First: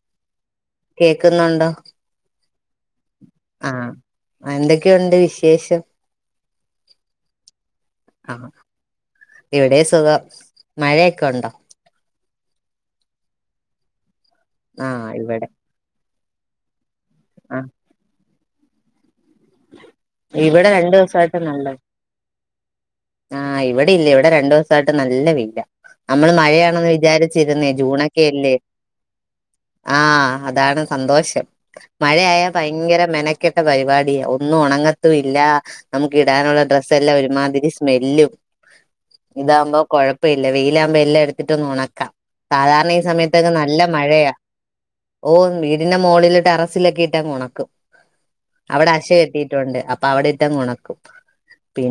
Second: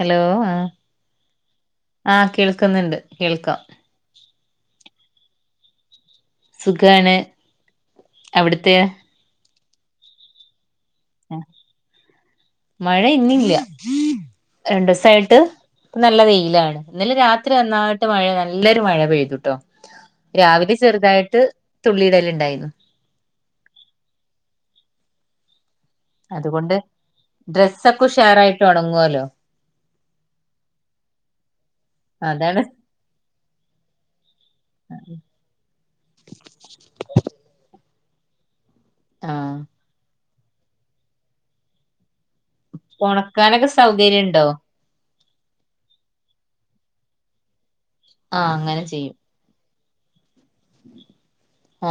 Hello കേക്കുന്നുണ്ടോ ആ കേൾ ക്കുന്നുണ്ട് കേൾക്കാം ആഹ് എന്തൊക്കെയുണ്ട് വിശേഷം സുഖാണ് അവിടുത്തെയോ ഇവിടേം സുഖം മഴ ഒക്കെണ്ടോ മഴ ഇന്നില്ല ആഹ് രണ്ടുസായിട്ട് ഇവിടെ നല്ല വെയി ഇല്ല ആടെ ഇന്നലെ രാത്രി ആഹ് നന്നായിട്ട് മഴ ല്ലൊരു മഴ പെയ്തു ട്ടോ ഇവിടെ രാവിലെ രണ്ടു ചെറുതായിട്ട് തുള്ളി ഇടയിലിണ്ടായി ആ ഇവിടെ ഇല്ല ഇവിടെ രണ്ടു ദിവസായിട്ട് നല്ല വെയിലാ നമ്മള് അതുകൊണ്ട് മഴയാണെന്ന് വിചാരിച്ച് ഇരുന്നെ ഡ്രസ്സൊക്കെ ജൂണൊക്കെയല്ലേ. ഉഷാറായിട്ട് ഉണങ്ങുവല്ലോ ആ അതാണ് സന്തോഷം മഴയായ അതാണ് ഭയങ്കര മെന കെട്ട പരിപാടിയാവും ഒന്നും ഒണങ്ങത്തു ഇല്ല നമുക്ക് ഇടാനുള്ള ഡ്രസ്സെല്ലാം ഒരുമാതിരി സ്മെല്ലും ആ ഇതാവുമ്പോ കൊഴ പ്പില്ലാ വെയിലാമ്പ എല്ലാം എടുത്തിട്ടങ്ങ് ഉണക്കാം സാധാരണ ഈ സമയത്തൊക്കെ ഉണക്കാനൊക്കെ നല്ല സൗകര്യം മഴയാ ഉണ്ടോ ഓ വീടിൻ്റെ മുകളില് ടെറസിലക്കിട്ടങ്ങ് ഒണക്കും ആ അങ്ങനെ അവിടെ അശ ചെയ്യും കെട്ടിയിട്ടുണ്ട് അപ് അവിടെ ഇട്ടാങ് ഒണക്കും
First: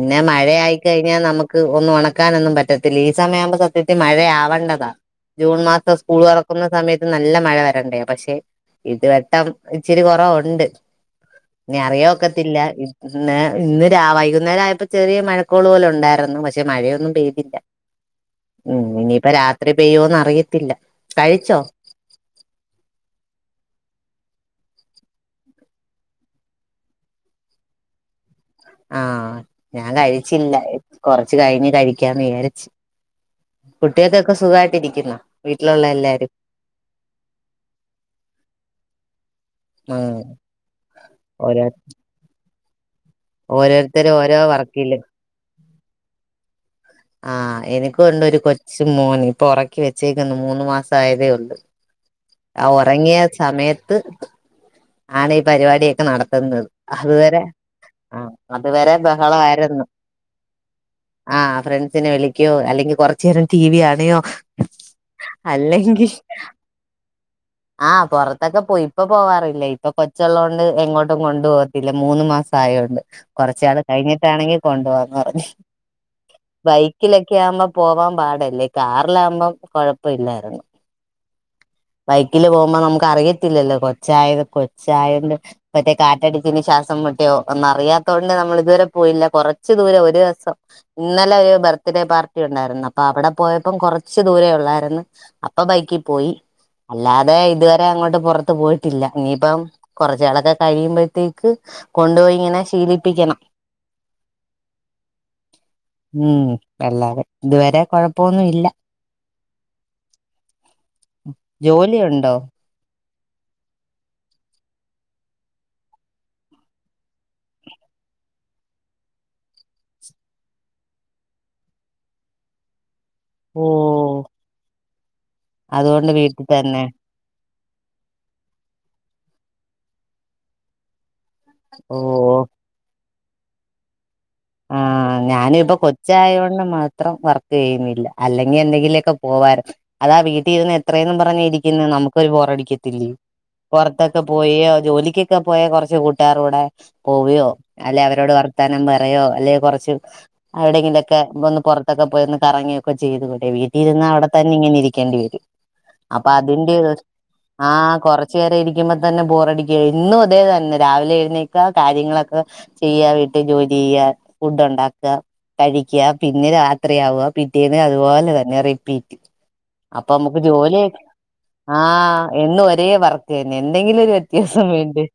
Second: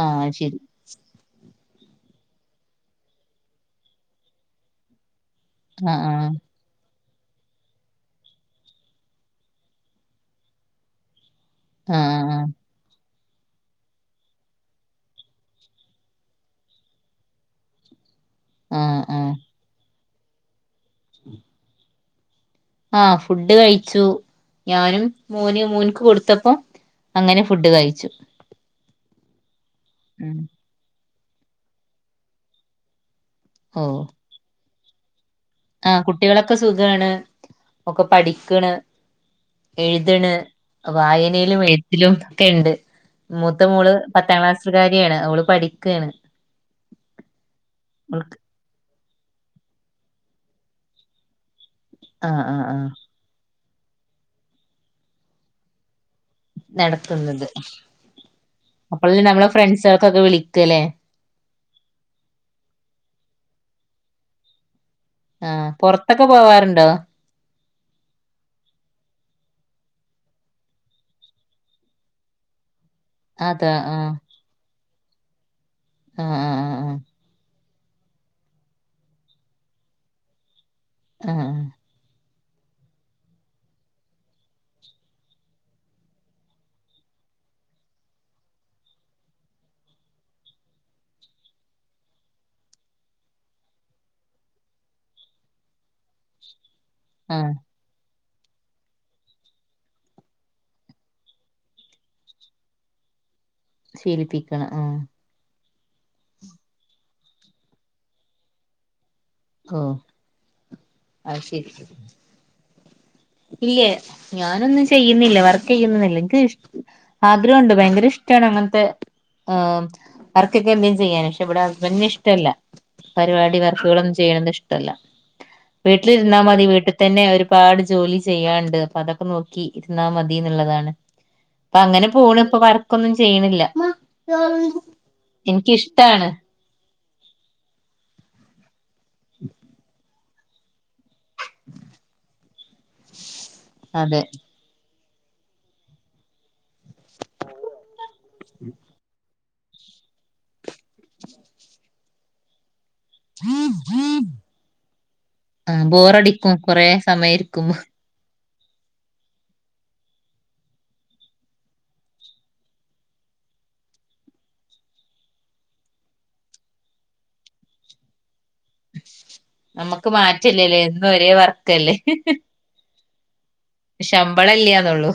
ആ ശരി മഴയായി നമ്മുക്ക് ഒന്ന് ഒണക്കാൻ ഒന്നും പറ്റത്തില്ലേ ഇ സമയം ആമ്പം സത്യത്തിൽ മഴയാവടതാ ജൂൺ ആ മാസം ആ സ്ക്കൂൾ തുറക്കുന്ന സമേ ഇപ്പോ നല്ല മഴ വരണ്ട പക്ഷേ ഇതു വട്ടം ഇച്ചിരി കുറവ് ഉണ്ട് ഇനി ആ ആ അറിയൊക്കത്തില്ല ന്നെ ഇന്ന് രാ വൈകുനേരായപ്പോ ചെറിയ മഴ കോളു പോലെ ഉണ്ടായിരുന്നു പക്ഷേ മഴയെന്നും പെയ്തില്ല മ് ആ ആ ഇനി ആ പ്പോ രാത്രി പെയ്യൊ ന്ന പെയ്യത്തില്ല കഴിച്ചോ ആ ഫുഡ് കഴിച്ചു ഞാനും മോനു മോന് ക്കൊടുത്തപ്പോ അങ്ങനെ ഫുഡ് കഴിച്ചു ആഹ് ഞാൻ കഴിച്ചില്ല കുറച്ച് കഴിഞ്ഞ് കഴിക്കാന്ന് വിജാരിച് കുട്ടി ഓക് ക്കെ സുഖായിട്ടിരി ഇന്ന ആ കുട്ടികള് ക്ക്‌ സുഖാണ്. ഒക്കെ പഠിക്ണ് ആ എയ്ത്ണ് വായനേലും ഓരോ എഴുതിലും ക്കെയുണ്ട് മുത്തമോൾ ഓരോരുത്തരും ഓരോ പത്താംക്ലാസ് കാരിയാണ് ഓള് പഠിക്കാണ് ആ എനിക് ഉണ്ട് അവൾക്ക് ഒരു കൊച്ച് ര് മോൻ ഇപ്പോ ഒറക്കി വെചേക്ന്ന് മുന്ന് മാസ ആയതേഉള്ളൂ ആഹ് ആഹ് ആ ആഹ് ഉറങ്ങിയ സമയ ത് അണ് ഈ പരിപാടി നടത് ത്ത്ന്നത് അന്നേര നടക്കുന്നത് അ അത് വരെ അപ്പളല്ലേ നമ്മളെ ബഹളായിരുന്നു ഫ്രണ്ട്സൾക്കൊക്കെ വിളിക്കല്ലേ ആ ഫ്രണ്ട് ക്ക്യോ എല്ലങ്കി കുറച്ച് നേരം ടി വി കണ് യോ ആ പുറത്ത് ഓകെ പോവാറുണ്ടോ ആ പുറത്ത് ഓകെ പോയി ഇപ്പോ പോ കറില്ല ഇപ്പോ കൊച്ച് ഉള്ളോണ്ട് എങ്ങോട്ടും കൊണ്ട് പോവത്തില്ല മുന്ന് മാസം ആയോണ്ട് കൊറച്ച് അതാ കാലം ആഹ് കഴിഞിട്ട് അണെങ്കി കൊണ്ടോവം [unintelligible] ആഹ് ആഹ് ആഹ് ബൈക്കിലോ കെ ആഉമ്പോ പോവാൻ പാട് എല്ലെ കാറിലാഉമ്പോ കുഴപ്പം ഇല്ല ആ ആ ബൈക്കിൽ പോഉമ്പോ നമ്മുക്ക് അറിയത്തില്ലല്ലോ കൊച്ചായത് കൊച്ചായന്റെ മറ്റേ കാറ്റടിക്ക്ന്ന് ശ്വാസം മുട്ടി ഒ ഒന്നറിയാത്തോണ്ട് നമ്മള് ഇത്വരേ പോയില്ല കുറച്ച് ദൂരം ഒരു രസം. ഇന്നലെ ഒരു ബെർത്ഡേയ് പാർട്ടി ണ്ടായിരുന്നു. അപ്പ അവിടെ പോയപ്പോ കുറച്ച് ദൂരെ ഉള്ളായിരുന്നു അപ്പ ബൈക്കി പോയി അല്ലതെ ആഹ് ആഹ് ഇതുവരെ അങ്ങോട്ട് പുറ ത്ത് പോയിട്ടില്ല ഇനിപ്പോ കുറച്ച് കാലക്കെ കഴിയുമ്പോ തേക്ക് കൊണ്ട് പോയി ങ്ങനെ ശീലിപ്പിക്കണം ഷീലിപ്പിക്കണ ആ ഉം എല്ലാതെ ഇതുവരെ കൊഴപ്പൊന്നുഇല്ല ഓ അഹ് ശെ ജോലിയുണ്ടോ ഇല്ലേ ഞാനൊന്നും ചെയ്യുന്നില്ല വർക്ക്‌ ചെയ്യുന്നതല്ലേ എക്ക് ആഗ്രഹമുണ്ട് ഭയങ്കര ഇഷ്ടാണ് അങ്ങത്തെ വർക്കൊക്കെ എന്തെങ്കി ചെയ്യാൻ പക്ഷെ ഇവിടെ ഹസ്ബൻഡിന് ഇഷ്ടല്ല പരുപാടി ഓ വർക്ക്കളൊന്നും ഇഷ്ടല്ല വീട്ടിൽ അതുകൊണ്ട് ഇരുന്നാമതി തന്നെ വീട്ടിത്തന്നെ ആഒരു പാട് ജോലി ചെയ്യാണ്ട് അപ്പോ അതൊക്കെ നോക്കി ഇരുന്നാമതിന്നുള്ളതാണ് ഓ ഇപ്പങ്ങനെ പോണ് ഇപ്പോ വർക്കൊന്നും ചെയ്യണില്ല ആഹ് ഞാനിപ്പം കൊച്ച് എനിക്കിഷ്ടാണ് ആയതുകൊണ്ടുമാത്രം വർക്ക്‌ ചെയ്യുന്നില്ല അല്ലെങ്കി ഇനി ന്തെങ്കില് പോവായിരുന്നു അതാവീട്ടി യിരുന്ന് എത്രയെന്ന് പറഞ്ഞിരിക്കുന്ന് നമുക്ക് ഒരു ബോറടിക്കത്തില്ലേ പൊറത്തൊക്കെ അതെ പോയി ആ ജോലി ക്കൊക്കെ പോയി കൊറച്ച് കൂട്ടുകാരുടെ പോവ്യോ അല്ലെ അവരോട് വർത്താനം പറ ട്ടോ അല്ലെ കൊറച്ച് അവിടെങ്കിലൊക്കെ ഒന്ന് പുറ അതാ പോയി ഒന്ന് കറങ്ങി. ഒക്കെ ചെയ്തുകൂടെ വീട്ടിയിരുന്നാ അവിടെ തന്നെ ഇങ്ങനെ ഇരിക്കേണ്ടിവരും, ആഹ് അപ്പോ ബോറടിക്കും അതിന്റെ കൊറേ ഒരു സമയം ഇരിക്കുമ്പോ ആഹ് കൊറ ച്ചു നേരം ഇരിക്കുമ്പോ തന്നെ ബോറടിക്കും, എന്നും അതേതന്നെ രാവിലെ എഴുന്നേൽക്കാ കാര്യങ്ങളൊക്കെ ചെയ്യാ വീട്ട് ജോലി. ചെയ്യാ ഫുഡ് ഉണ്ടാക്കാ കഴിക്കുക പിന്നെ രാത്രി ആവുക പിറ്റേന്ന് അതുപോലെ തന്നെ റിപീറ്റ്. അപ്പ നമുക്ക് മാറ്റല്ലല്ലേ ജോലിയൊ എന്നും ഒരേ വർക്കല്ലേ ആഹ് എന്നും ഒരേ വർക്ക്‌. അതെന്നെ എന്തെങ്കിലും ഒരു ശമ്പളം വ്യത്യാസം വേണ്ടേ. ഇല്ല്യാന്നുള്ളൂ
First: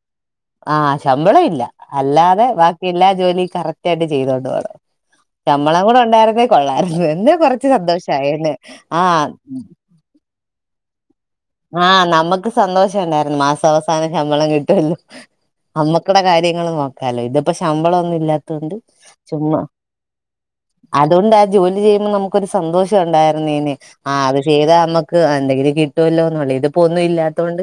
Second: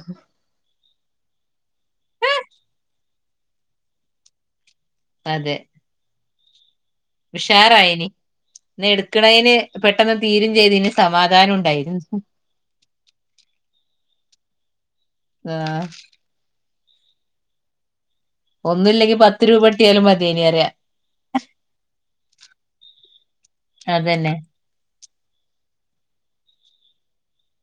ആഹ് ശമ്പളയില്ല അല്ലാതെ ബാക്കിയെല്ലാ ജോലിയും. കറക്ട് ആയിട്ട് ചെയ്തോണ്ട് പോണം. അതെ ശമ്പളം കൂടെ ഉണ്ടായിരുന്നെ. കൊള്ളായിരുന്നു വലിയ കൊറച്ചു ഉഷാറായിനി സന്തോഷമായേനെ ഇന്ന് ആ. എടുക്കണേന് പെട്ടെന്ന് തീരും ചെയ്തേനെ. ആഹ് നമ്മക്ക് സന്തോഷം ഉണ്ടായിരുന്നു മാസവസാ നം ശമ്പളം കിട്ടുവല്ലോ. ആഹ് അന്നക്കടെ കാര്യങ്ങള് നോ അല്ല ഇതിപ്പൊ ശമ്പളൊന്ന്. ഇല്ലാതോണ്ട് ഒന്നുല്ലെങ്കി പത്ത് ചുമ്മാ രൂപ കിട്ടിയാലും മതിയേനി പറയാ അത്കൊണ്ടാ ജോലി ചെയ്യുമ്പോ നമുക്കൊരു സന്തോഷം ഉണ്ടായിരുന്നീന്നെ, ആഹ് അതന്നെ അത് ശീലവാ നമുക്ക് എന്തെങ്കിലും കി തല്ലോ ന്നൊടി ഇതിപ്പോ ഒന്നുല്ലാത്തോണ്ട്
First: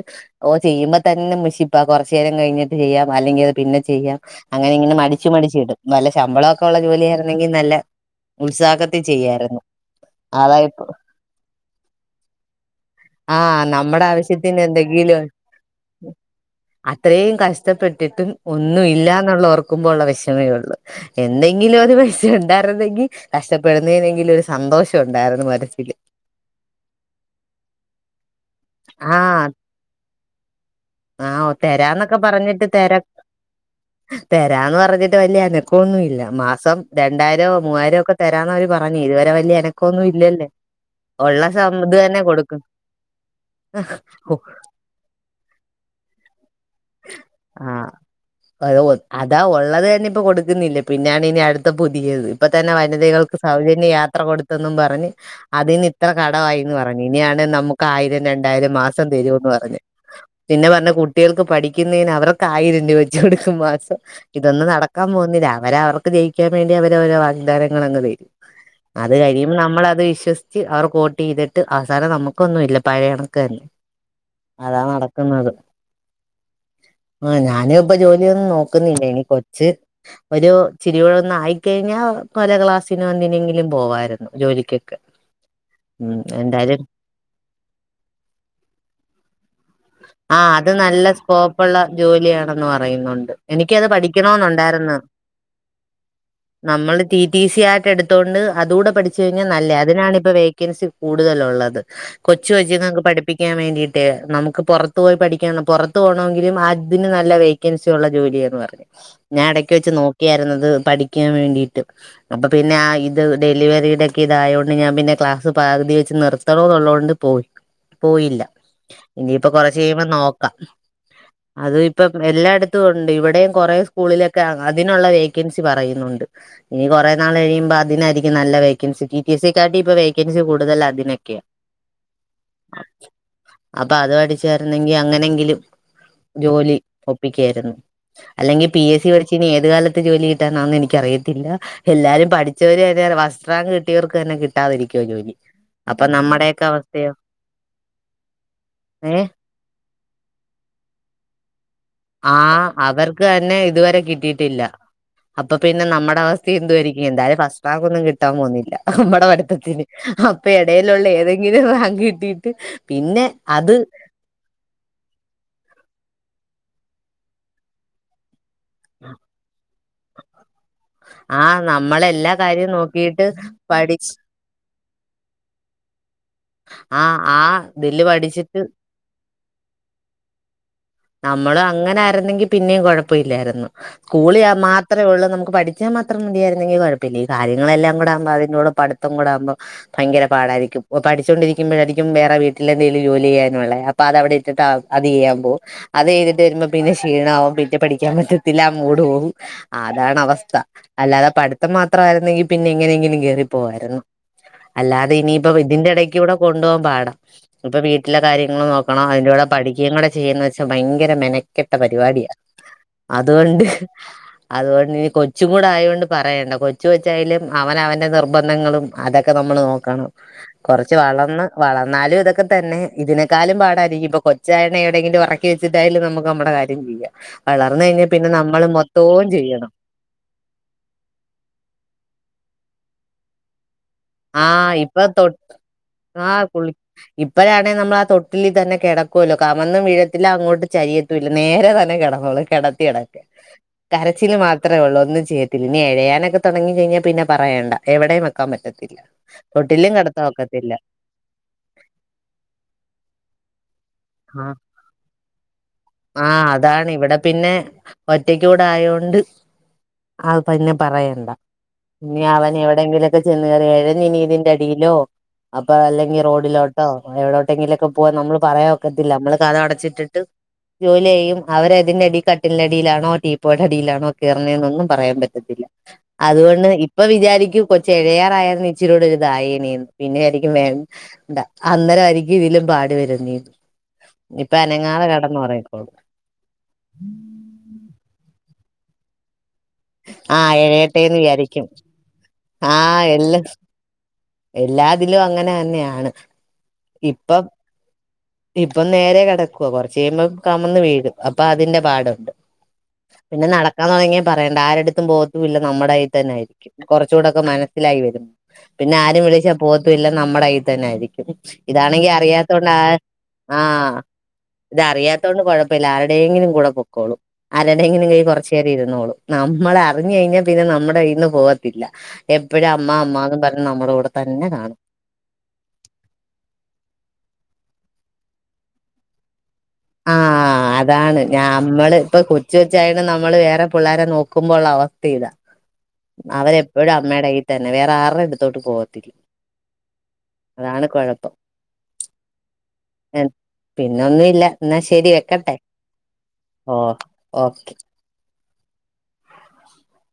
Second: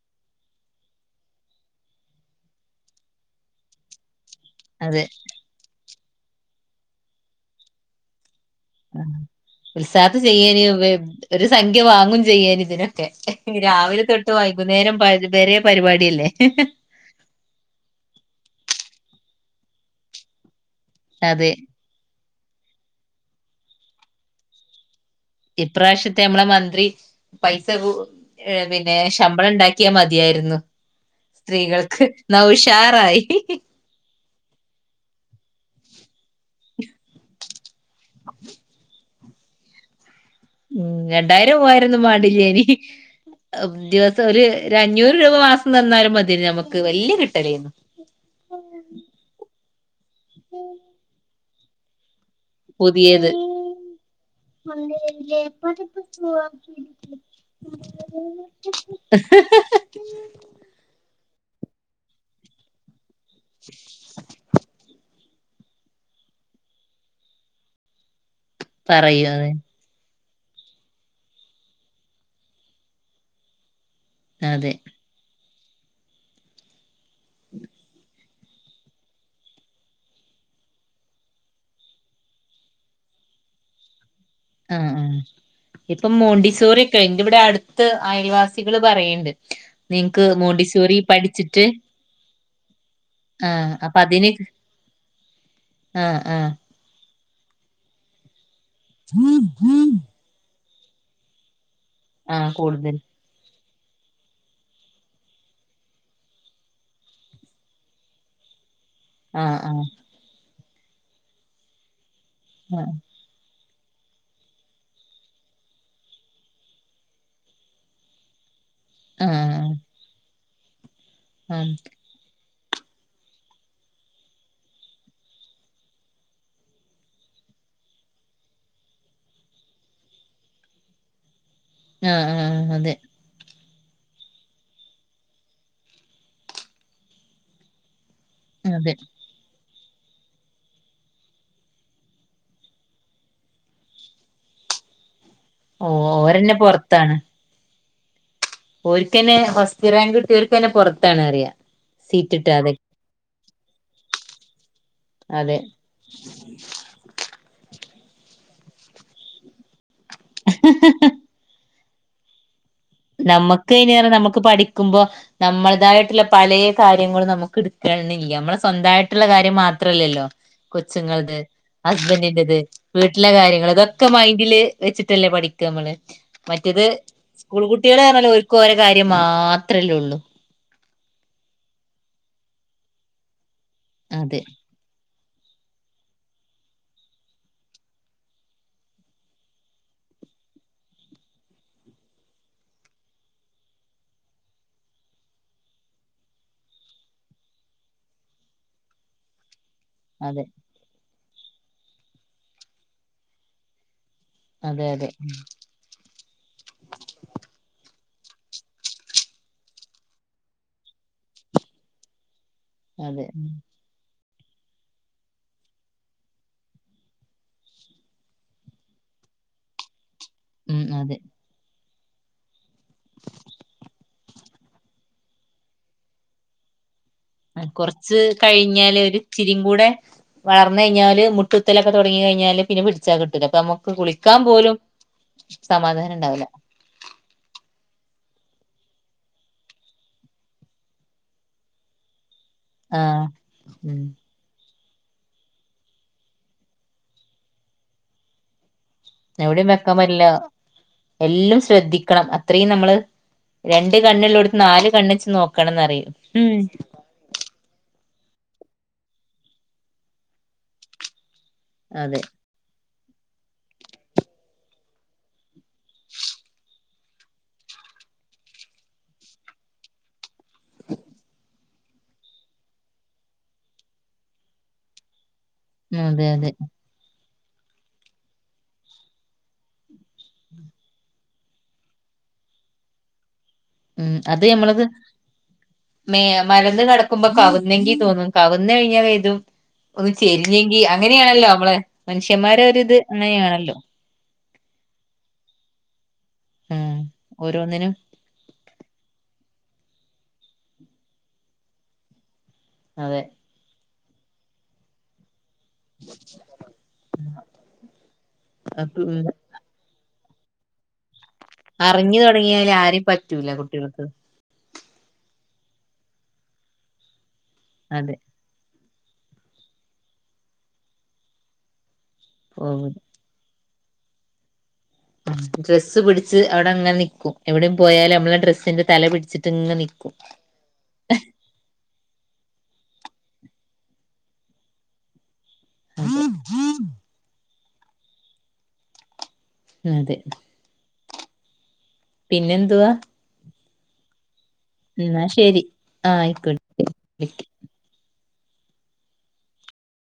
ഓഹ് ചെയ്യുമ്പൊ തന്നെ മുഷിപ്പ കൊർചേരം കഴിഞ്ഞിട്ട് ചെയ്യ അല്ലെങ്കി പിന്നെ ചെയ്യ അങ്ങനെ ഇങ്ങനെ അതെ മടിച്ച് മടിച്ച് ഇടും നല്ല ശമ്പളൊക്കോ ഉള്ള ജോലിയാരുന്നെങ്കി നല്ല ഉത്സാഹത്തിൽ ചെയ്യായിരുന്നു ൽസാത് ചെയ്യേനി അതായിപ്പോ ഒരു സംഖ്യ വാങ്ങും ചെയ്യേന് ഇതിന് ആഹ് നമ്മടെ ആവശ്യത്തിന് എന്തെങ്കിലും വരെ പരിപാടിയല്ലേ അത്രേം കഷ്ട്ടപെട്ടിട്ടും ഒന്നുല്ല അന്നൊള്ളു ഓർക്കുമ്പൊ ഒള്ള വെഷമേ ഉള്ളു അതെ എന്തെങ്കിലും ഒരു പൈസ ഒ ണ്ടായിരുന്നെങ്കി കഷ്ട്ട പ്പെടുന്നേനെങ്കിലും ഒരു സന്തോഷ ഇപ്രാശ്യത്തെ മ്മളെ മന്ത്രി പൈസ് [unintelligible] ഏഹ് പിന്നേ ആഹ് ശമ്പളം ഇണ്ടാക്കിയ മ ത്തിയാരുന്നു ആഹ് സ്ത്രീകൾക്ക് തരാന്നൊക്കെ ന്ന പറഞ്ഞിട്ട് തരാ ഉഷാറായി തരാന്ന് പറഞ്ഞിട്ട് വല്യ അനക്കൊന്നില്ല മാസം രണ്ടായിരോ മുവ്വായിരോ ക്കെ തരാന്നവര് പറഞ് ഇരുവെ വടെ വല്യ അനക്കൊന്നുൽ രണ്ടായിരം മുവ്വായിരൊന്നും കൊടുക്കും മാണ്ടീലേന് ദിവസം ഓല് അഞ്ഞൂറ് രൂബ മാസം തന്നാലും മതിലേ ഞമ്മക് ആഹ് അത് ഒ അതാ ഒള്ളത് തന്നെ ഇപ്പൊ കൊടുക്ക്ന്നില്ല പിന്നെയാണിനി അട് ത്ത പുതിയത് ഇപ്പൊ തന്നെ വയ് [unintelligible] പുതിയത് സ്ത്രീകൾക്ക് സൗജന്യ യാത്ര കൊടുത്തെന്നും പറഞ്ഞ് അതിന്ന് ഇത്ര കടവായിന്ന് പറഞ്ഞ് ഇനിയാണ് നമ്ക്ക് ആയിരം രണ്ടായിരം മാസം തരൂന്ന് പറഞ്ഞ് പിന്നെ പറഞ് കുട്ടിയേൾക്ക് പണി ക്കിന്നേന് അവർക്ക് ആയിരം രു ട്ക്കും മാസം ഇതൊന്നും നടക്കാപോവ് അവരാ അവർക്ക് ജയിക്കാൻ വേണ്ടി അവര് അവരെ വാക്ദാനങ്ങളങ്ങ് തരും അത് പറയൂ അതെ കഴിയുമ്പൊ നമ്മളത് വിശ്വസി അവർക്ക് ഓട്ടീതിട്ട് അവസാനം നമ്മ്ക്കൊന്നുല്ല പഴേ കണക്ക്ന്നെ അതെ അതാ നടക്ക്ന്നത് ആഹ് ഞാന് ഇപ്പൊ ജോ ഇനിയൊന്നും നോക്കുന്നില്ല ഇനി കൊച്ച് ഒരു ഇച്ചിരി ഒന്ന് ആയിക്കഴിഞ്ഞാ ഓരോ ക്ലാസിന് എന്തെങ്കിലും പോകായിരുന്നു ആ ഇപ്പം എന്തായാലും മോന്റീസോര്യരെ ഒക്കെ ഇവിടെ അടുത്ത് അയൽവാസികൾ പറയ്ണ്ട് നി ആ അത് നല്ല സ്കോപ്പുള്ള ജോലിയാണെന്ന് പറയുന്നുണ്ട് ആഹ് എനിക്കത് അപ്പൊ അതിന് പഠിക്കണം ഉണ്ടായിരുന്നു ആഹ് ആഹ് നമ്മള് ടിടിസി ആയിട്ട് എടുത്തുകൊണ്ട് അതുടെ പഠിച്ച കഴിഞ്ഞാൽ നല്ലതാണ് അതിനാണ് ഇപ്പം വേക്ക വേക്കൻസി കൂടുതലുള്ളത്. ആഹ് കൊച്ചു കൂടുതൽ കൊച്ചുങ്ങൾക്ക് പഠിപ്പിക്കാൻ വേണ്ടി അതെ നമുക്ക് പുറത്ത് പുറത്തു പോയി പഠിക്കാൻ പുറത്തു പോകണമെങ്കിലും അതിനു നല്ല വേക്കൻസി ഉള്ള ജോലിയാണ് പറഞ്ഞു ഞാൻ ആഹ് ഇടയ്ക്ക് ആഹ് വച്ച് നോക്കിയാരുന്നു അത് പഠിക്കാൻ വേണ്ടിയിട്ട് അപ്പൊ പിന്നെ ആ ആഹ് ഇത് ഡെലിവറി ഇടയ്ക്ക് ഇത് ആയതുകൊണ്ട് ഞാൻ ക്ലാസ്സ് പകുതിക്ക് വെച്ച് നിർത്തണമെന്ന് കൊണ്ട് പോയില്ല ഇനി ഇപ്പം ആഹ് കുറെ [unintelligible] നോക്കാം ആഹ് അതും ഇപ്പം എല്ലായിടത്തും ഉണ്ട് ഉണ്ട് ഇവിടെയും കുറെേ സ്കൂളിലൊക്കെ അതിനുള്ള വേക്കൻസി പറയുന്നുണ്ട്. ഇനി കുറെ നാൾ കഴിയുമ്പോൾ അതിനായിരിക്കും നല്ല വേക്കൻസി ടി ടി എസ് സക്കാട്ടി ഇപ്പൊ വേക്കൻസി കൂടുതൽ അതിനൊക്കെയാണ്. ആഹ ആഹ അതെ അപ്പൊ അത് പഠിച്ച് ചിരുന്നെങ്കിൽ അങ്ങനെങ്കിലും ജോലി ഒപ്പിക്കായിരുന്നു അല്ലെങ്കി അതെ പിഎസ്സി പഠിച്ച് ഇനി ഏത് കാല ത്ത് ജോലി കിട്ടാന്നാന്നെനിക്കറിയത്തില്ല എല്ലാരും പഠിച്ചവര് വരെ ഫസ്റാങ്ക് കിട്ടിയവർക്ക് തന്നെ കിട്ടാതിരിക്കുവാ ജോലി ഓ അപ്പൊ ഓരെന്നെ നമ്മുടെയൊക്കെ അവസ്ഥയോ പൊറത്താണ് ഏഹ് ഒര്ത്തന് ഫസ് റ്റ്റാങ്ക്ട്ട്യാേൽക്കെന്നെ പാെറത്താണ് അറിയാ ആ അവർക്ക് തന്നെ ഇ ത്‌വരെ കിട്ടിയിട്ടില്ല അപ്പ അതെ പിന്നെ നമ്മടെ അവസ്ഥ എന്തു ആരിക്കും എന്തായാലും ഫസ് റാങ്കൊന്നും കിട്ടാൻ പോവുന്നില്ല നമ്മടെ പഠ്ത്തത്തിന് അപ്പൊ എടയ്ലുള്ള ഏതെങ്കിലും ഒരാ ക്ക് കിട്ടീട്ട് നമ്മക്ക് അയ്നർന നമ്ക്ക് പഠിക്കുമ്പോ നമ്മളതായ് ട്ട്ലെ പലേ കാര്യങ്ങളും നമുക്ക് ട്ക്ക്ണില്ല്യ മ്മളെ സ്വന്തായ്ട്ട്ള്ള കാര്യം മാത്രല്ലല്ലോ ആ കൊച്ച്ങ്ങൾടേത്‌, നമ്മളെല്ലാ ഹസ്ബന്റിന്റെത്, കാര്യവും നോക്കിയിട്ട് വീട്ടിലെ കാര്യങ്ങള് ഇതൊക്കെ പഠിച്ച് മൈന്റില് വെച്ചിട്ടല്ലേ പടിക്കമ്മള് മറ്റേതു ആ ആ ഇതില് സ്കൂൾക്കുട്ടിളെണെല്ലെ ഓൽക്ക് പഠിച്ചിട്ട് ഓരെ കാര്യം മാത്രല്ലെള്ളു നമ്മള് അങ്ങനെ ആയിരുന്നെങ്കി പിന്നെ കൊഴപ്പമില്ലാര്ന്നു സ്കൂളി അതെ ആ മാത്രേ ഒള്ളു നമുക്ക് പഠിച്ചാ മാത്രം മതിയാരുന്നെ ങ്കി കൊഴപ്പഇല്ല കാര്യങ്ങെളെല്ലാം കൂടെ ആവുമ്പ അതിന്റെ കൂടെ പഠിത്തവും കൂടെ ആകുമ്പോൾ ഭയങ്കര പാടായിരിക്കും ഓ പഠിച്ചോണ്ടിരിക്കുമ്പ ആയിരിക്കും വേറെ വീട്ടിലെ എന്തെങ്കിലു ജോലിയ്യാനുള്ളെ അപ്പ അത് അവ്ടെ ഇട്ടിട്ട് അത്യ്യാൻ പോവും അത് കഴിഞ്ഞ്ട്ട് വരുമ്പ ഷീണാവും പിന്നെ പഠിക്കാൻ പറ്റത്തില്ല ആ മൂഡ് പോകും അതെ അതാണാവസ്ഥ അല്ലാതെ പഠിത്തം മാത്രം ആയിരുന്നേൽപിന്നെ എങ്ങനെലും കേറി പോവാര്ന്നു അതെ അതെ അല്ലാതെ ഇനിയിപ്പ ഇതിന്റെ എടെകൂടെ കൊണ്ടുപോവാൻ പാട അപ്പ വീ വീട്ടിലെ കാര്യങ്ങളും നോക്കണം അതിന്റെ കൂടെ പഠിക്കെയും കൂടെ ചെയ്യണന്ന് വെ ഭയങ്കെര മെനെകെട്ട പരിപാടിയാ അതെ അതുകൊണ്ട് അതുകൊണ്ട് ഇനി കൊച്ചുകൂടെ ആയൊണ്ട് പറയണ്ട കൊച്ചു കൊച്ചായാലും അവൻ അവന്റെ നിർബന്ധങ്ങളും അതൊക്കെ നമ്മള് നോക്കണം ഉം കുറച്ചു അതെ വളർന്ന് വളർ ന്നാലു ഇതൊക്കെ തന്നെ ഇതിനെക്കാലും പാടായിരിക്കും ഇപ്പൊ കൊച്ചായോണ്ട് എവിടെങ്കിലു ഒറ ക്കെച്ച്ട്ടായാലും നമ്മക്ക് നമ്മുടെ കാര്യം ചെയ്യാ കുറച്ചു കഴിഞ്ഞാല് ഒരു ചെയ്യണം ഇച്ചിരിംക്കൂടെ വളർന്ന് കഴിഞ്ഞാല് മുട്ട് ത്തലൊക്കെ തൊടങ്ങി കഴിഞ്ഞാല് പിന്നെ പിടിച്ചാൽ കിട്ടൂല അപ്പ നമ്മ ആ ഇപ്പൊ തൊട്ട് സമാധാനം ആ ഉണ്ടാവില്ല കുളി ഇപ്പഴാണെ നമ്മള് തൊട്ടിലി തന്നെ കിടക്കുല്ലോ കമന്നു വീഴത്തു ഇല്ല അങ്ങോട്ട് ചെരിയത്തുല്ല നേരെ തന്നെ കിടന്നോളും കിടത്തിയിടത്ത് ആഹ് ഉം കരച്ചിൽ മാ ഇത്രെ ഒള്ളു ഒന്നും ചെയ്യത്തില്ല ഇനി ഇഴയാനൊക്കെ തൊടങ്ങി കഴഞ്ഞാ പിന്നെ പറയണ്ട എവിടെം വെയ്ക്കാൻ പറ്റ ഇല്ല എവിടെയും വെയ്ക്കാൻ പറ്റില്ല എല്ലാം ശ്രെദ്ധിക്കണം അത്രേം നമ്മള് രണ്ട് ആഹ് കണ്ണ്ള്ളൊട്ത് നാല് കണ്ണച്ച് നോക്കണന്ന്റയും ആഹ് മ് ടെ ആയൊണ്ട് അഹ്‌ പിന്നെ പറയണ്ട അതെ ഇനി അവൻ എവിടെങ്കിലും ചെന്ന് കേറിയാൽ ഇഴഞ്ഞ് ഇതിന്റെ അടിയിലോ അപ്പ അല്ലെങ്കി റോഡിലോട്ടൊ എവിടോട്ടെങ്കിലു ഒക്ക പോവ നമ്മൾ പറയാ ഒ ക്കത്തില്ല നമ്മള് കതകടച്ചിട്ടിട്ട് ജോലിയ്യും അവര് ഇതിന്റടി കട്ടിലിന്റെ അടിയിലാണൊ ടീപ്പോയിടെ അടിലാണോ കേറുന്നെ ഒന്നും പറയാൻ പ റ്റില്ല അതെ അതെ അതുകൊണ്ട് ഇപ്പ വിചാരി നി കൊച്ച് എഴയാറായെര്ന്നെ ഇച്ചിരൂടൊരു ഇതായെനേം പിന്നെ വിചാരിക്കും വേണ്ട അന്നരായിരിക്കും ഇതിലും പാട് വര്ന്നെന്ന്. ഉം അത് ഞമ്മളത് മെ മലർന്ന് കെ ടക്കുമ്പ കവുന്നെങ്കി തോന്നും കവിന്നുകഴിഞ്ഞാലിതും ഒന്നു ആഹ് ചെരിഞ്ഞങ്കി എഴയട്ടേന്ന് അങ്ങനെയാണല്ലോ വിചാരിക്കും നമ്മള് മനുഷ് നമ്മടെ ഒരു ഇത് ആഹ് എല്ലാ അങ്ങനെയാണല്ലോ എല്ലാതിലും അങ്ങനന്നെയാണ് ഉം ഓരോന്നിനും ഇപ്പം നേരെകിടക്കുവാ കൊറച്ച് കഴിയുമ്പോ കമന്ന് വീഴും അപ്പം അതിൻ്റെ പാടൊണ്ട് അതെ പിന്നെ നട ക്കാൻ തുടങ്ങിയാൽ പറയണ്ട ആരടുത്തും പോക മില്ല നമ്മടെയ്യിതന്നായിരിക്കും കൊറച്ചൂടൊക്കെ മനസ്സിലായി വരുമ്പം പിന്നാരും വിളിച്ചാ പോത്ത് പിന്നെ നമ്മട കയ്യിതന്ന ആയിരിക്കും. ഇതാണെങ്കി അറിയാത്തോണ്ട് ആര് റ്റൂല കുട്ടികൾക്ക് ഇത് അറിയാത്തോണ്ട് കുഴപ്പമില്ല ആരുടെയെങ്കിലും കൂടെ പൊക്കോളും. ആരെടെയെങ്കിലും അതെ കയ്യിൽ കുറച്ചുനേരം ഇരു ന്നോളും നമ്മളെ അറിഞ്ഞ് കഴിഞ്ഞാ പിന്നെ നമ്മടെ കയ്യിന്ന് പോത്തില്ല എപ്പഴും പോകും അമ്മ അമ്മ എന്നും പറ നമ്മടെ കൂടെ തന്നെ കാണും. ഡ്രസ്സ് പിടിച്ച് അവിടങ്ങനെ നിക്കും എവിടെയും പോയാല് നമ്മുടെ ഡ്രസ്സിൻറെ തല പിടിച്ച് ആ അതാണ് ഞാമ്മള് ഇപ്പം കൊച്ചുകൊച്ചായാലും നമ്മള് വേറെ പുള്ളാരെ നോക്കുമ്പോളുള്ള അവസ്ഥയിതാ. അവരെപ്പോഴും അമ്മേടെ കയ്യിൽ പിന്നെ വേറെ ആരുടെ അടുത്തോട്ട് പോകത്തില്ല. അതെ അതാണ് കൊഴപ്പം പിന്നെന്തുവാ പിന്നൊന്നുമില്ല എന്നാ ശരി വെക്കട്ടെ ആ ആയിക്കോട്ടെ ഓകെ വിളിക്ക ഓകെ